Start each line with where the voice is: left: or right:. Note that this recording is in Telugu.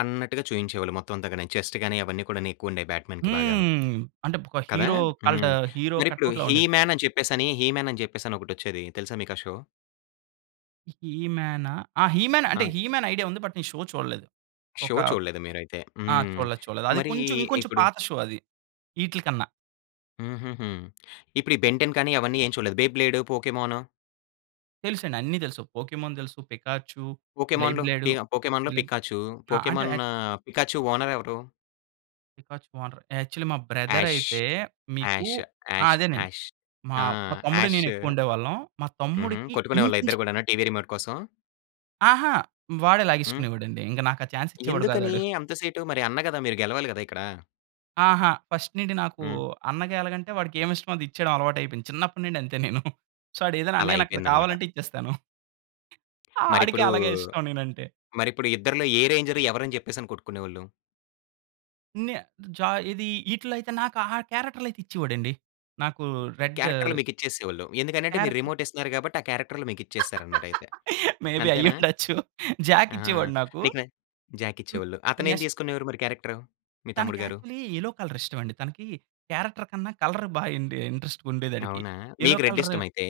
left: అన్నట్టుగా చూయించేవాళ్ళు మొత్తం అంత గాని చెస్ట్ గాని అవన్నీ కూడాను ఎక్కువ ఉండేయి బ్యాట్‌మాన్‌కి బాగాను
right: హ్మ్. అంటే ఒక
left: కదా!
right: హీరో కల్ట్
left: హ్మ్.
right: ఆహ్, హీరో
left: మరిప్పుడు
right: కటౌట్‌లా
left: హీ
right: ఉండేది.
left: మ్యాన్ అని చెప్పేసని హీ మ్యాన్ అని చెప్పేసని ఒకటి వచ్చేది తెలుసా మీకు ఆ షో?
right: హీ మ్యానా? ఆ! హీ‌ మ్యాన్ అంటే
left: ఆ!
right: హీ మ్యాన్ ఐడియా ఉంది. బట్ నేను షో చూడలేదు.
left: షో
right: ఒక
left: చూడలేదు మీరైతే!
right: ఆ!
left: హ్మ్.
right: చూడలేదు. చూడలేదు. అది
left: మరీ
right: కొంచెం ఇంకొంచెం
left: ఇప్పుడు
right: పాత షో అది ఈట్లికన్నా.
left: హుహుహు. ఇప్పుడు ఈ బెన్‌టెన్ కానీ అవన్నీ ఏం చూడలేదు. బ్లే బ్లేడ్, పోకీమాన్?
right: తెలుసండి. అన్నీ తెలుసు. పోకీమాన్ తెలుసు పికాచ్చు, బ్లే
left: పోకీమాన్‌లో
right: బ్లేడు
left: పీ పోకీమాన్‌లో
right: బ్లే
left: పికాచ్చు.
right: ఆ! అంటే
left: పోకీమాన్ పికాచ్చు ఓనర్ ఎవరు?
right: పికాచ్చు ఓనర్ యాక్చువలీ మా బ్రదర్
left: యాష్
right: అయితే మీకు
left: యాష్
right: ఆ!
left: యాష్
right: అదేనండి.
left: యాష్
right: మా,
left: ఆ!
right: మా తమ్ముడు
left: యాష్
right: నేను ఎక్కువ ఉండేవాళ్ళం. మా
left: హుహు.
right: తమ్ముడికి
left: కొట్టుకునే
right: ఇన్‌
left: వాళ్ళ ఇద్దరు గూడాను టీవీ రిమోట్ కోసం?
right: ఆహా! వాడే
left: హ్మ్.
right: లాగేసుకునేవాడండి. ఇంక నాకు ఆ చాన్స్ ఇచ్చేవాడు గాదు
left: ఎందుకనీ
right: ఆడు.
left: అంత సేటు మరి అన్న గదా! మీరు గెలవాలి గదా! ఇక్కడ?
right: ఆహా! ఫస్ట్ నుండి నాకూ
left: హ్మ్.
right: అన్నగా ఎలాగంటే వాడికి ఏమిష్టమో అదిచ్చేయడం అలవాటయిపోయింది. చిన్నప్పటినుండి అంతే నేను. సో ఆడు ఏదన్న
left: అలా
right: అన్నయ్య నాకు ఇలా
left: అయిపోయిందనమాట.
right: కావాలంటే ఇచ్చేస్తాను.
left: మరి
right: ఆడికి
left: ఇప్పుడూ
right: అలాగే ఇష్టం నేనంటే.
left: మరి ఇప్పుడు ఇద్దరిలో ఏ రేంజర్ ఎవరని చెప్పేసని కొట్టుకునేవాళ్ళు?
right: ఇన్యా జా ఏది ఈటిల్లో అయితే నాకు ఆ క్యారెక్టర్‌లైతే ఇచ్చేవాడు అండి. నాకూ రెడ్ జా
left: క్యారెక్టర్లు మీకిచ్చేసేవోళ్ళు. ఎందుకనంటే మీరు
right: క్యారెక్టర్.
left: రిమోట్ ఇస్తున్నారు గాబట్టి ఆ క్యారెక్టర్లు మీకు ఇచ్చేసారనమాట అయితే
right: మేబీ
left: అంతేనా?
right: అయ్యుండొచ్చు. జాక్
left: ఆ!
right: ఇచ్చేవాడు నాకు.
left: నీకు న జాక్
right: మ్
left: ఇచ్చేవాళ్ళు. అతనేం
right: నెక్స్ట్
left: తీసుకునేవారు మరి క్యారెక్టర్ మీ
right: తనకి
left: తమ్ముడు గారు?
right: యాక్చువలీ యెల్లో కలర్ ఇష్టం అండి. తనకి క్యారెక్టర్ కన్నా కలర్ బా య్ అండీ ఇంట్రెస్ట్‌గా ఉండేది అడికి
left: అవునా!
right: యెల్లో
left: మీకు రెడ్
right: కలర్
left: ఇష్టమా అయితే?